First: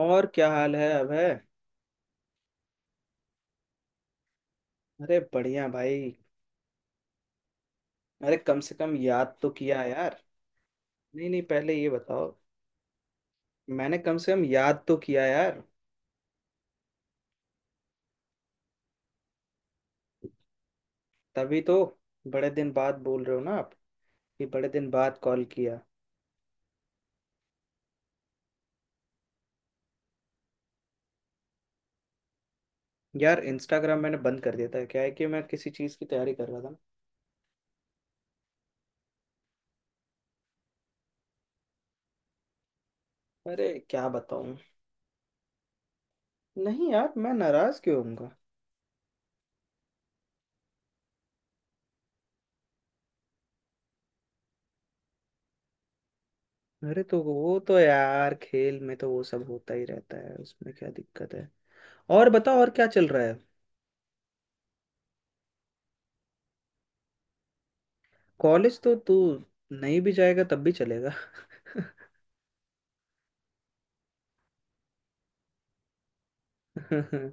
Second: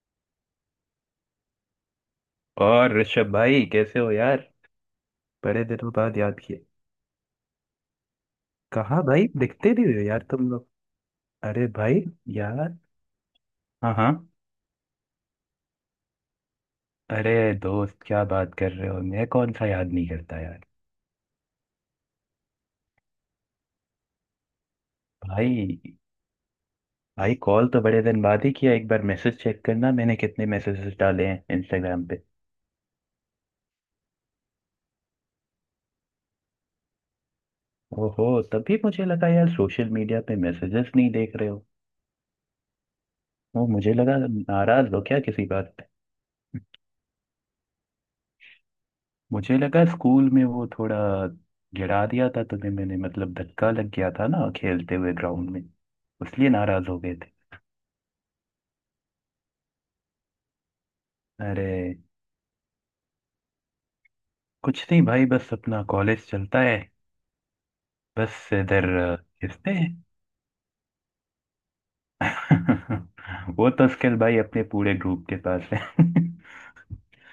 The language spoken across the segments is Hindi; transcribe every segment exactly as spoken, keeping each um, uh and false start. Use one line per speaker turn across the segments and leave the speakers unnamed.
और क्या हाल है अभय।
और ऋषभ भाई कैसे हो यार।
अरे
बड़े
बढ़िया
दिनों
भाई।
बाद याद किए।
अरे कम से कम
कहाँ भाई,
याद तो
दिखते
किया
नहीं हो
यार।
यार तुम लोग।
नहीं नहीं,
अरे
पहले ये
भाई
बताओ।
यार। हाँ
मैंने
हाँ।
कम से कम याद तो किया यार।
अरे दोस्त क्या बात कर रहे हो, मैं कौन सा याद नहीं करता यार।
तभी तो। बड़े दिन बाद बोल रहे हो ना आप, कि बड़े दिन बाद कॉल किया।
भाई, भाई कॉल तो बड़े दिन बाद ही किया, एक बार मैसेज चेक करना, मैंने कितने मैसेजेस डाले हैं इंस्टाग्राम पे।
यार इंस्टाग्राम मैंने बंद कर दिया था। क्या है कि मैं किसी चीज़ की तैयारी कर रहा था।
ओहो, तभी मुझे लगा यार सोशल मीडिया पे मैसेजेस नहीं देख रहे हो।
अरे
वो मुझे
क्या
लगा
बताऊं।
नाराज हो क्या किसी बात पे।
नहीं यार, मैं नाराज क्यों होऊंगा।
मुझे लगा स्कूल में वो थोड़ा गिरा दिया था तुम्हें मैंने, मतलब धक्का लग गया था ना खेलते हुए ग्राउंड में, इसलिए नाराज हो
अरे
गए
तो
थे।
वो तो यार खेल में तो वो सब होता ही रहता है, उसमें क्या दिक्कत है।
अरे।
और बताओ, और क्या चल रहा है।
कुछ नहीं भाई, बस अपना कॉलेज चलता है। बस
कॉलेज
इधर
तो तू
अ, खिसते हैं।
नहीं भी जाएगा तब भी चलेगा।
वो तो स्किल भाई अपने पूरे ग्रुप के पास है।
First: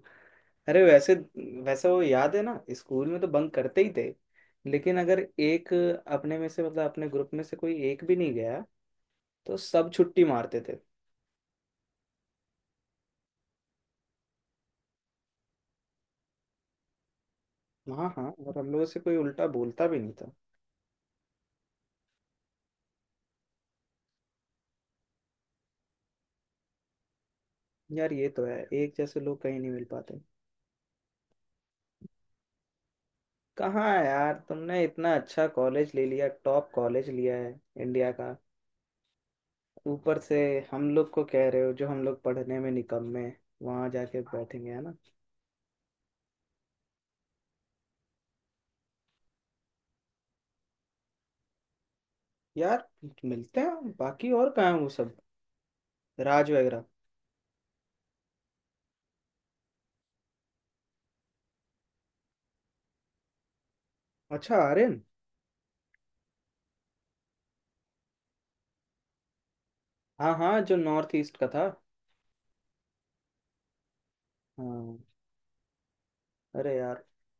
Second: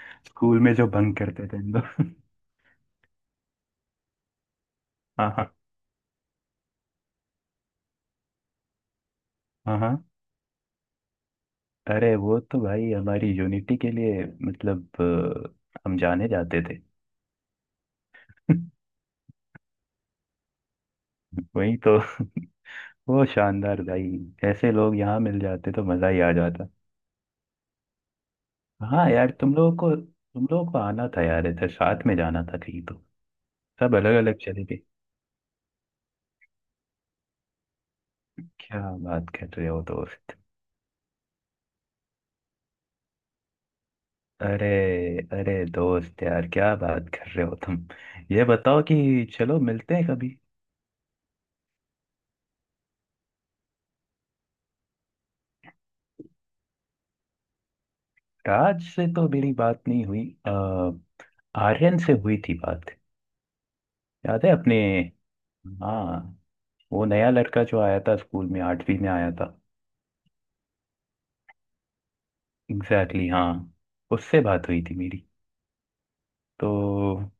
स्कूल में
अरे
जो
वैसे
भंग करते थे हम
वैसे वो
लोग।
याद है ना, स्कूल में तो बंक करते ही थे। लेकिन अगर
हाँ हाँ।
एक अपने में से मतलब अपने ग्रुप में से कोई एक भी नहीं गया तो
हाँ
सब
हाँ।
छुट्टी मारते थे।
अरे वो तो भाई हमारी यूनिटी के लिए, मतलब अ, हम जाने जाते थे।
हाँ हाँ। और हम लोगों से कोई उल्टा बोलता भी नहीं था।
वही तो। वो शानदार भाई। ऐसे लोग यहाँ मिल जाते तो मजा ही आ जाता।
यार ये तो है, एक
हाँ
जैसे
यार,
लोग
तुम
कहीं नहीं
लोगों
मिल
को
पाते।
तुम लोगों को आना था यार इधर, साथ में जाना था कहीं तो।
कहाँ
सब
है
अलग
यार,
अलग चले गए।
तुमने इतना अच्छा कॉलेज ले लिया, टॉप कॉलेज लिया है इंडिया का।
क्या बात कर रहे हो
ऊपर से
दोस्त।
हम लोग को कह रहे हो, जो हम लोग पढ़ने में निकम्मे वहां जाके
अरे।
बैठेंगे, है ना।
अरे दोस्त यार क्या बात कर रहे हो तुम। ये बताओ कि चलो मिलते हैं कभी।
यार मिलते हैं। बाकी और कहाँ है वो सब, राज वगैरह।
राज से तो मेरी बात नहीं हुई आ, आर्यन से हुई थी बात। याद है
अच्छा
अपने।
आर्यन।
हाँ। वो नया लड़का जो आया था स्कूल में, आठवीं में आया था।
हाँ हाँ, जो नॉर्थ ईस्ट का था।
एग्जैक्टली exactly, हाँ। उससे बात हुई थी
हाँ।
मेरी।
अरे यार
तो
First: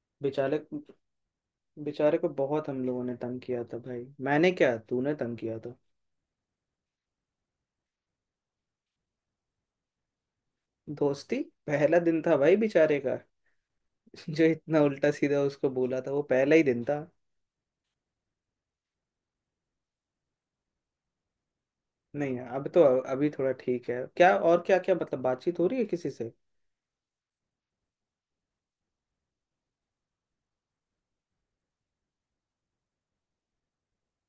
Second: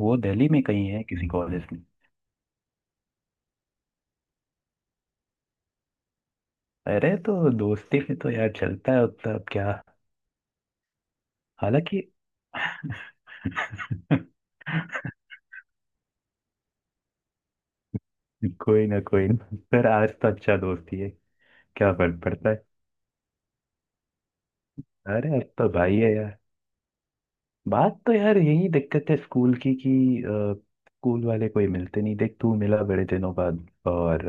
वो दिल्ली
बेचारे।
में कहीं है किसी कॉलेज में।
बेचारे को बहुत हम लोगों ने तंग किया था भाई। मैंने क्या, तूने तंग किया था।
अरे तो दोस्ती में तो यार चलता है उतना, अब क्या।
दोस्ती। पहला
हालांकि।
दिन था भाई बेचारे का। जो इतना उल्टा सीधा उसको बोला था, वो पहला ही दिन था।
कोई ना कोई ना। पर आज तो अच्छा दोस्ती है, क्या फर्क
नहीं यार,
पड़ता है।
अब तो अभी थोड़ा ठीक है क्या, और क्या क्या मतलब
अरे अब
बातचीत हो
तो
रही है
भाई
किसी
है
से।
यार। बात तो यार यही दिक्कत है स्कूल की कि अ, स्कूल वाले कोई मिलते नहीं, देख तू मिला बड़े दिनों बाद, और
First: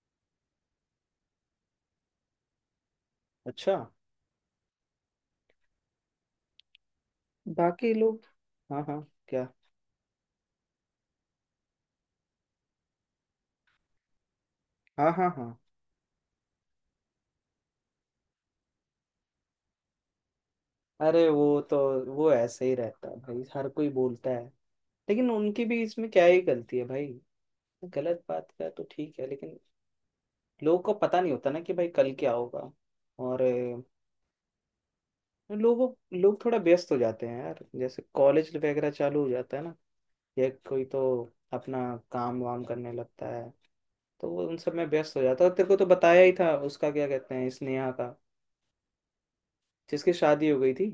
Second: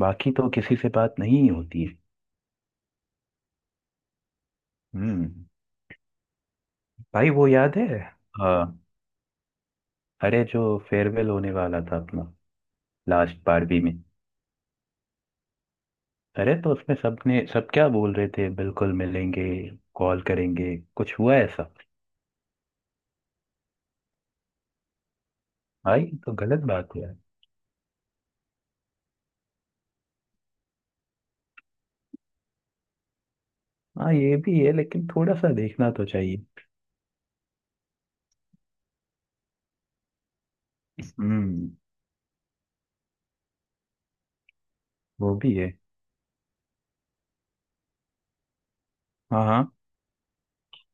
बाकी तो किसी से बात नहीं होती है।
अच्छा।
हम्म। भाई वो याद है।
बाकी लोग।
हाँ।
हाँ हाँ। क्या।
अरे जो फेयरवेल होने वाला था अपना लास्ट, बारहवीं में।
हाँ हाँ हाँ।
अरे तो उसमें सबने, सब क्या बोल रहे थे, बिल्कुल मिलेंगे, कॉल करेंगे, कुछ
अरे
हुआ
वो
ऐसा।
तो, वो ऐसे ही रहता है भाई, हर कोई बोलता है। लेकिन उनकी भी
हाँ
इसमें
ये
क्या
तो
ही
गलत
गलती है
बात है
भाई।
यार।
गलत बात का तो ठीक है लेकिन, लोगों को पता नहीं होता ना कि भाई कल क्या होगा। और अ,
हाँ ये भी है, लेकिन थोड़ा सा
लोगों
देखना तो
लोग
चाहिए।
थोड़ा व्यस्त हो जाते हैं यार, जैसे कॉलेज वगैरह चालू हो जाता है ना, या कोई तो
हम्म।
अपना काम वाम करने लगता है। तो वो उन सब में व्यस्त हो
वो
जाता है,
भी
और तेरे
है।
को तो बताया ही था उसका क्या कहते हैं स्नेहा का,
हाँ हाँ।
जिसकी शादी हो गई थी।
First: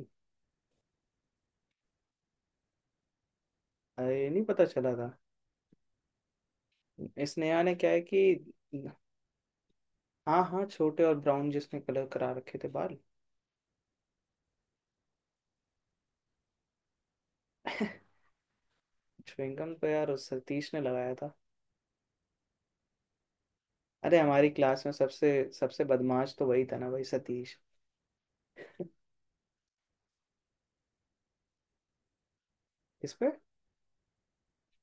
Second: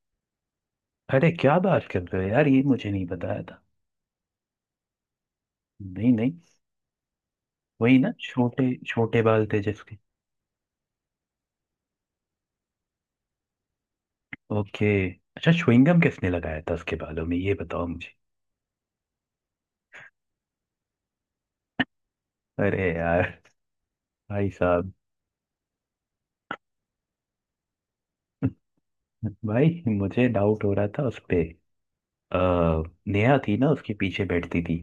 अरे क्या बात कर रहे हो यार, ये मुझे नहीं बताया था।
अरे नहीं पता चला था।
नहीं नहीं।
स्नेहा ने क्या
वही
है
ना,
कि,
छोटे छोटे बाल थे जिसके।
हाँ हाँ, छोटे और ब्राउन जिसने कलर करा रखे थे बाल।
ओके। अच्छा, च्युइंगम किसने लगाया था उसके बालों में, ये बताओ मुझे।
च्युइंगम तो यार उस सतीश ने लगाया था।
अरे यार।
अरे हमारी
भाई
क्लास में
साहब।
सबसे सबसे बदमाश तो वही था ना भाई, सतीश।
भाई मुझे डाउट हो रहा था उस पे। अ,
इस पे
नेहा थी ना, उसके पीछे बैठती थी।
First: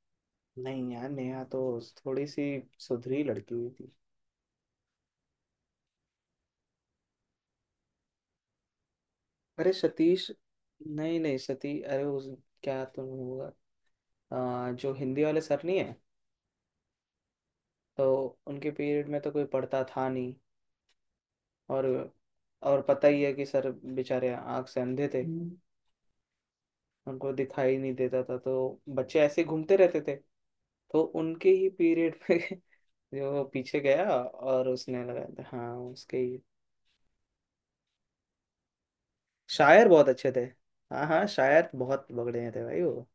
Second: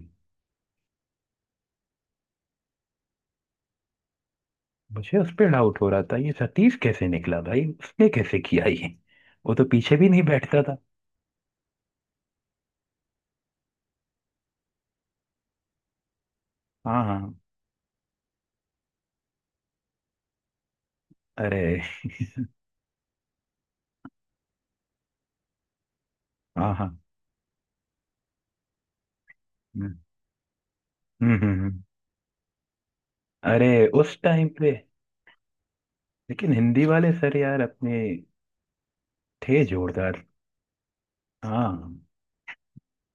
नहीं यार, नेहा तो थोड़ी सी सुधरी लड़की हुई थी।
मुझे उस पे डाउट हो रहा था, ये सतीश कैसे निकला भाई, उसने कैसे किया ये। वो तो
अरे
पीछे भी नहीं
सतीश,
बैठता था।
नहीं नहीं, सती अरे उस क्या तो होगा, आ, जो हिंदी वाले सर नहीं है,
हाँ हाँ।
तो उनके पीरियड में तो कोई पढ़ता था नहीं।
अरे।
और और पता ही है कि सर बेचारे आँख से अंधे थे,
हाँ हाँ।
उनको दिखाई नहीं देता था, तो बच्चे ऐसे ही घूमते
हम्म
रहते थे। तो
हम्म।
उनके
हम्म,
ही
हम्म।
पीरियड पे जो
अरे
पीछे गया
उस टाइम
और
पे,
उसने लगाया था, हाँ उसके ही।
लेकिन हिंदी वाले सर यार अपने थे
शायर बहुत
जोरदार।
अच्छे थे। हाँ हाँ, शायर
हाँ।
बहुत बगड़े थे भाई वो।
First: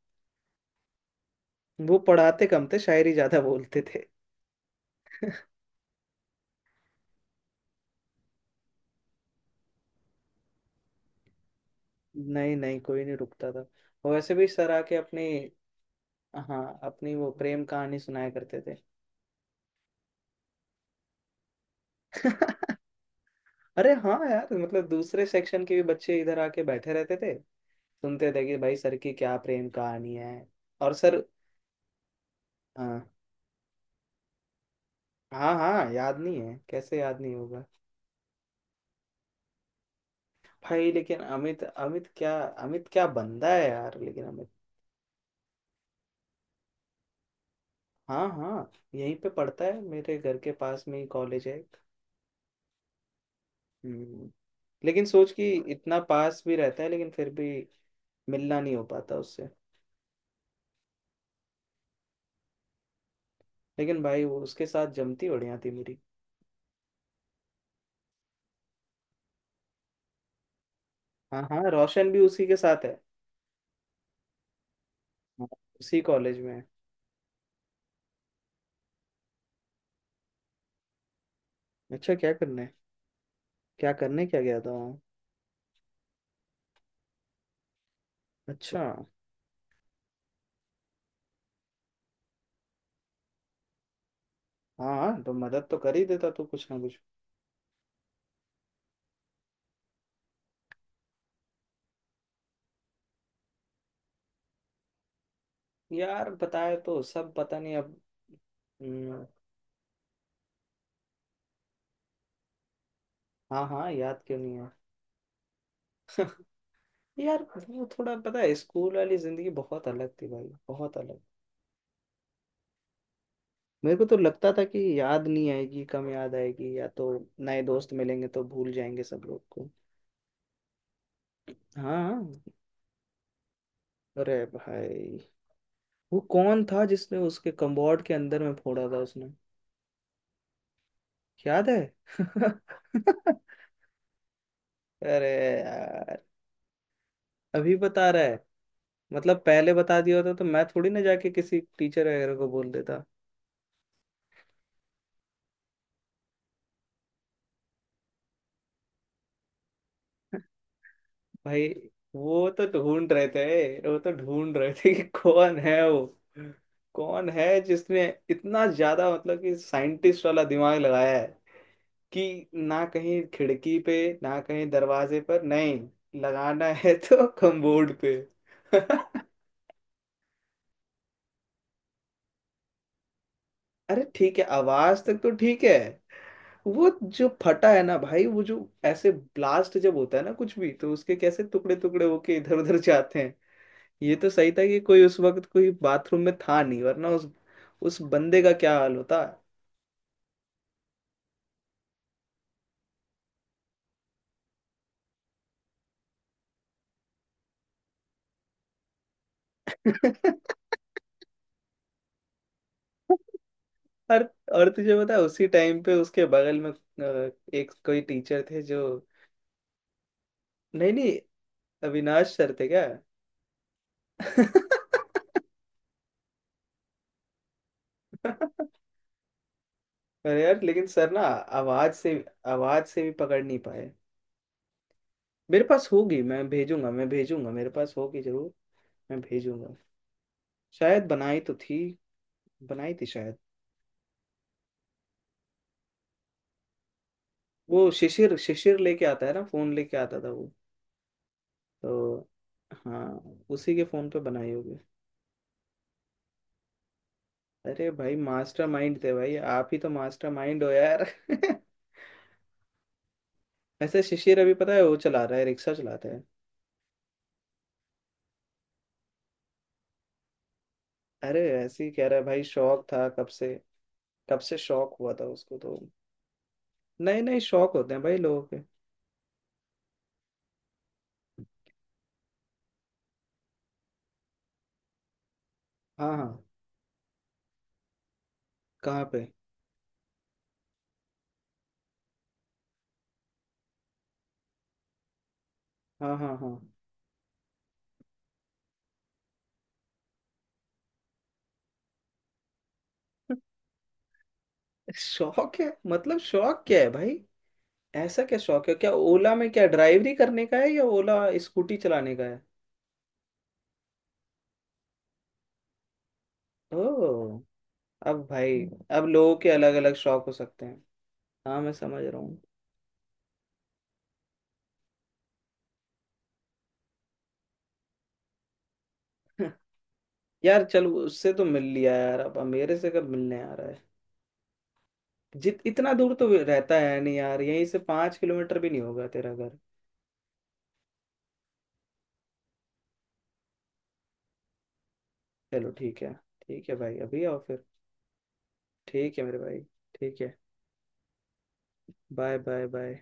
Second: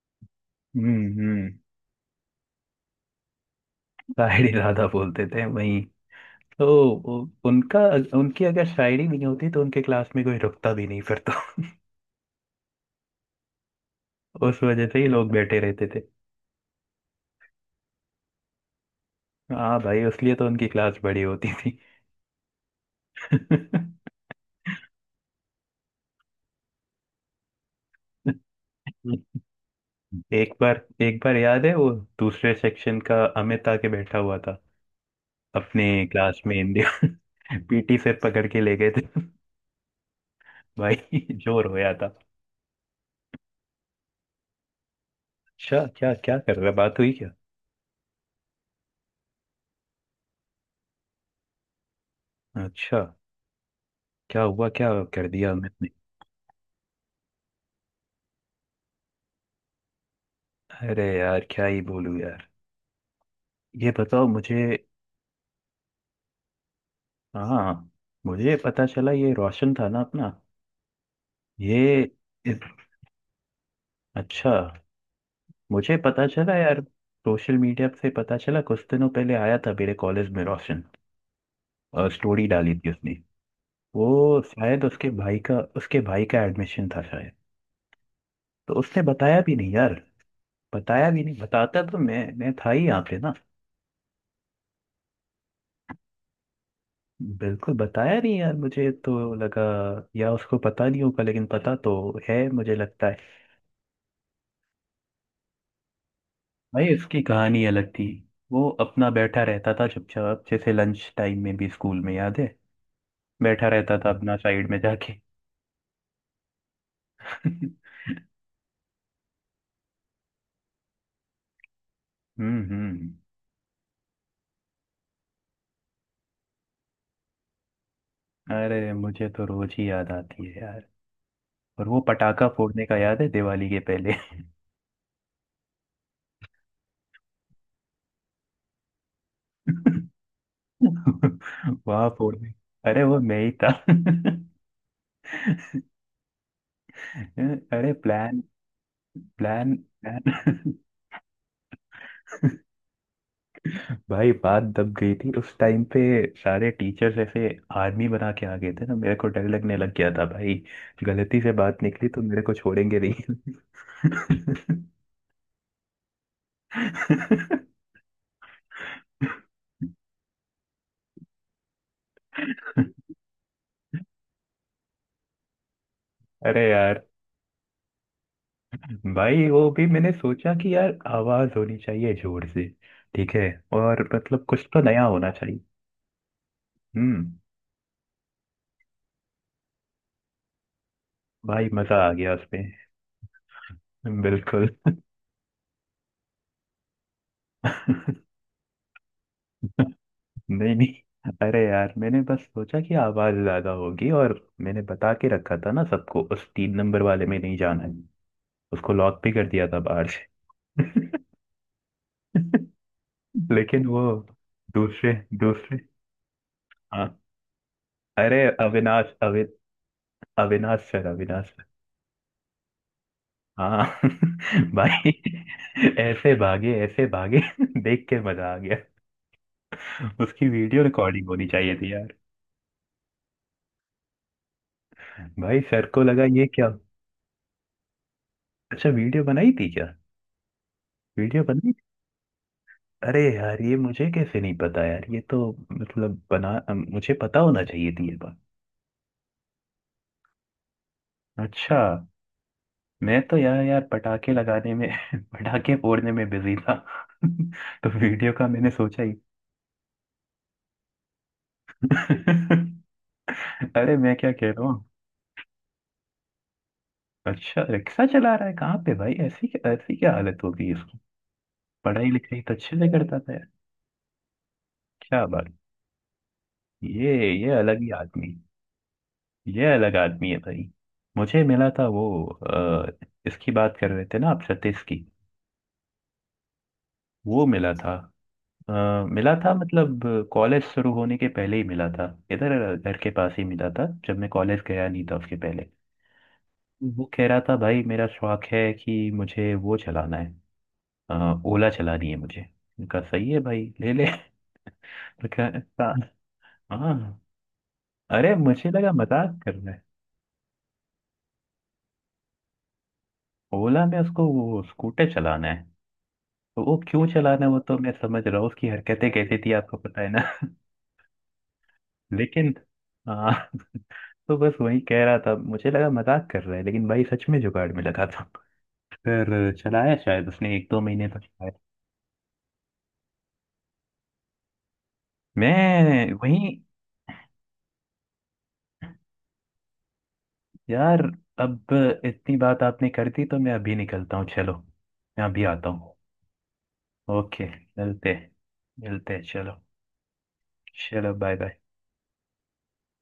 हम्म हम्म।
वो पढ़ाते कम थे, शायरी ज्यादा बोलते थे।
शायरी ज्यादा बोलते थे, वहीं तो। वो- उनका उनकी अगर शायरी भी नहीं होती तो उनके क्लास में कोई रुकता भी नहीं फिर तो।
नहीं नहीं, कोई नहीं रुकता था। और वैसे भी
उस
सर
वजह
आके
से ही
अपनी,
लोग बैठे रहते थे।
हाँ अपनी वो प्रेम कहानी सुनाया करते थे।
हाँ भाई, उसलिए तो उनकी क्लास बड़ी होती थी।
अरे
हम्म।
हाँ यार, मतलब दूसरे सेक्शन के भी बच्चे इधर आके बैठे रहते थे, सुनते थे कि भाई सर की क्या प्रेम कहानी है।
एक बार,
और
एक
सर।
बार याद है वो दूसरे सेक्शन
हाँ
का अमित आके बैठा हुआ था
हाँ
अपने
हाँ, याद नहीं
क्लास में।
है कैसे, याद नहीं
इंडिया
होगा।
पीटी से पकड़ के ले गए थे।
भाई लेकिन
भाई
अमित
जोर रोया
अमित
था।
क्या अमित क्या बंदा है यार, लेकिन अमित।
अच्छा, क्या क्या कर रहा है? बात हुई क्या।
हाँ हाँ, यहीं पे पढ़ता है, मेरे घर के पास में ही कॉलेज है।
अच्छा।
हम्म,
क्या हुआ, क्या
लेकिन
कर
सोच कि
दिया अमित ने।
इतना पास भी रहता है लेकिन फिर भी मिलना नहीं हो पाता उससे।
अरे यार क्या ही बोलूं यार। ये
लेकिन भाई
बताओ
वो
मुझे।
उसके साथ जमती बढ़िया थी मेरी।
हाँ। मुझे पता चला, ये रोशन था ना अपना।
हाँ हाँ,
ये
रोशन भी उसी के
इस-
साथ है।
अच्छा,
हाँ,
मुझे
उसी
पता
कॉलेज में
चला
है।
यार सोशल मीडिया से, पता चला कुछ दिनों पहले आया था मेरे कॉलेज में रोशन। और
अच्छा क्या
स्टोरी
करने।
डाली थी उसने।
क्या करने
वो
क्या गया था
शायद
वहाँ।
उसके भाई का उसके भाई का एडमिशन था शायद। तो
अच्छा।
उसने बताया भी नहीं यार। बताया भी नहीं, बताता तो मैं मैं था ही यहाँ पे ना।
हाँ हाँ, तो मदद तो कर ही देता तू कुछ ना कुछ।
बिल्कुल बताया नहीं यार, मुझे तो लगा या उसको पता नहीं होगा, लेकिन पता तो है मुझे लगता है।
यार बताया
भाई
तो,
उसकी
सब पता
कहानी
नहीं
अलग
अब।
थी। वो अपना
हम्म,
बैठा रहता था चुपचाप, जैसे लंच टाइम में भी स्कूल में, याद है,
हाँ
बैठा
हाँ
रहता था
याद
अपना
क्यों नहीं
साइड
है।
में जाके।
यार
हम्म
वो थोड़ा पता है, स्कूल वाली जिंदगी बहुत अलग थी भाई, बहुत अलग।
हम्म।
मेरे को तो लगता था कि याद नहीं आएगी, कम याद आएगी, या तो नए दोस्त मिलेंगे तो भूल
अरे
जाएंगे सब
मुझे
लोग
तो
को।
रोज ही याद आती है यार। और वो
हाँ।
पटाखा फोड़ने का याद है दिवाली के पहले।
अरे भाई वो कौन था, जिसने उसके कम्बोर्ड के अंदर में फोड़ा था उसने, याद है।
वहां फोड़ने। अरे वो मैं ही था।
अरे यार, अभी
अरे
बता रहा है,
प्लान,
मतलब पहले
प्लान,
बता दिया होता तो मैं
प्लान।
थोड़ी ना जाके किसी टीचर वगैरह को बोल देता।
भाई बात दब गई थी उस टाइम पे, सारे टीचर्स ऐसे आर्मी बना के आ गए थे ना, मेरे को डर लगने लग गया था भाई, गलती से
भाई
बात निकली तो मेरे
वो
को
तो
छोड़ेंगे
ढूंढ रहे
नहीं।
थे, वो तो ढूंढ रहे थे कि कौन है वो, कौन है जिसने इतना ज्यादा मतलब कि साइंटिस्ट वाला दिमाग लगाया है, कि ना कहीं खिड़की पे, ना कहीं दरवाजे पर, नहीं लगाना
अरे
है
यार।
तो कमबोर्ड पे।
भाई वो भी मैंने सोचा कि यार आवाज होनी चाहिए जोर से, ठीक है,
अरे
और
ठीक है,
मतलब कुछ तो
आवाज
नया
तक तो
होना चाहिए।
ठीक है। वो जो
हम्म।
फटा है ना भाई, वो जो ऐसे ब्लास्ट जब होता है ना कुछ भी, तो उसके कैसे
भाई
टुकड़े
मजा
टुकड़े
आ गया
होके इधर
उसपे।
उधर जाते। ये तो सही था
बिल्कुल।
कि कोई उस वक्त कोई बाथरूम में था नहीं, वरना उस उस बंदे का क्या हाल होता।
नहीं नहीं। अरे यार मैंने बस सोचा कि आवाज ज्यादा होगी, और मैंने बता के रखा था ना सबको, उस तीन नंबर वाले में नहीं जाना है। उसको लॉक भी कर दिया था बाहर से। लेकिन वो।
और और तुझे पता
दूसरे
है, उसी
दूसरे
टाइम पे उसके बगल में
हाँ।
अ, एक कोई
अरे
टीचर थे जो।
अविनाश अवि अविनाश
नहीं
सर,
नहीं,
अविनाश।
अविनाश सर थे क्या।
हाँ। भाई ऐसे भागे, ऐसे भागे। देख के मजा आ गया।
अरे
उसकी
यार,
वीडियो
लेकिन सर ना
रिकॉर्डिंग होनी चाहिए
आवाज
थी
से,
यार।
आवाज से भी पकड़ नहीं पाए।
भाई
मेरे
सर
पास
को
होगी,
लगा ये
मैं
क्या।
भेजूंगा, मैं भेजूंगा, मेरे पास होगी जरूर।
अच्छा,
मैं
वीडियो बनाई थी
भेजूंगा।
क्या।
शायद बनाई
वीडियो
तो
बनाई
थी।
थी?
बनाई थी
अरे
शायद।
यार ये मुझे कैसे नहीं पता यार, ये तो मतलब, बना, मुझे पता होना
वो
चाहिए थी ये
शिशिर,
बात।
शिशिर लेके आता है ना, फोन लेके आता था वो।
अच्छा।
तो
मैं
हाँ,
तो यार,
उसी
यार
के फोन पे
पटाखे
बनाई
लगाने
होगी।
में पटाखे फोड़ने में बिजी था।
अरे
तो
भाई
वीडियो का मैंने
मास्टरमाइंड
सोचा
थे
ही।
भाई, आप ही तो मास्टरमाइंड हो यार।
अरे
ऐसे
मैं क्या
शिशिर,
कह
अभी
रहा
पता है
हूँ।
वो चला रहा है, रिक्शा चलाता है।
अच्छा रिक्शा चला रहा है कहाँ पे भाई, ऐसी ऐसी क्या हालत हो गई इसकी।
अरे ऐसे ही कह
पढ़ाई
रहा है
लिखाई
भाई,
तो अच्छे
शौक
से
था
करता
कब
था यार।
से। कब से शौक हुआ था
क्या बात।
उसको तो। नए
ये
नए
ये
शौक
अलग ही
होते हैं भाई
आदमी।
लोगों के।
ये अलग आदमी है भाई। मुझे मिला था वो, अ, इसकी बात कर रहे थे ना आप सतीश की।
हाँ हाँ।
वो मिला था। अ,
कहाँ पे।
मिला था मतलब कॉलेज शुरू होने के पहले ही मिला था, इधर घर के पास ही मिला था, जब मैं कॉलेज गया नहीं था उसके पहले।
हाँ हाँ हाँ।
वो कह रहा था भाई मेरा शौक है कि मुझे वो चलाना है, अ, ओला चलानी है मुझे। उनका सही है भाई, ले ले। तो क्या
शौक है,
सा-
मतलब शौक क्या है भाई।
हाँ।
ऐसा
अरे
क्या शौक
मुझे
है, क्या
लगा
ओला
मजाक
में
कर
क्या
रहा है।
ड्राइवरी करने का है, या ओला स्कूटी चलाने का है।
ओला में उसको वो स्कूटर चलाना है, तो वो क्यों
ओ,
चलाना है, वो तो मैं
अब
समझ रहा हूँ
भाई,
उसकी
अब
हरकतें
लोगों
कैसी
के
थी,
अलग
आपको
अलग
पता है ना।
शौक हो सकते हैं। हाँ मैं समझ रहा हूँ।
लेकिन, हाँ, तो बस वही कह रहा था, मुझे लगा मजाक कर रहा है, लेकिन भाई सच में जुगाड़ में लगा था, फिर चलाया शायद उसने
यार
एक दो
चल,
महीने तक
उससे तो
चलाया।
मिल लिया यार, अब मेरे से कब मिलने आ रहा है। जित इतना
मैं
दूर तो
वही।
रहता है नहीं यार, यहीं से पाँच किलोमीटर भी नहीं होगा तेरा घर।
यार अब इतनी बात आपने कर दी तो मैं अभी निकलता हूँ, चलो मैं अभी
चलो
आता हूँ।
ठीक है। ठीक है भाई, अभी आओ
ओके।
फिर।
मिलते,
ठीक
मिलते।
है मेरे
चलो,
भाई। ठीक है।
चलो। Bye bye.
Bye bye bye.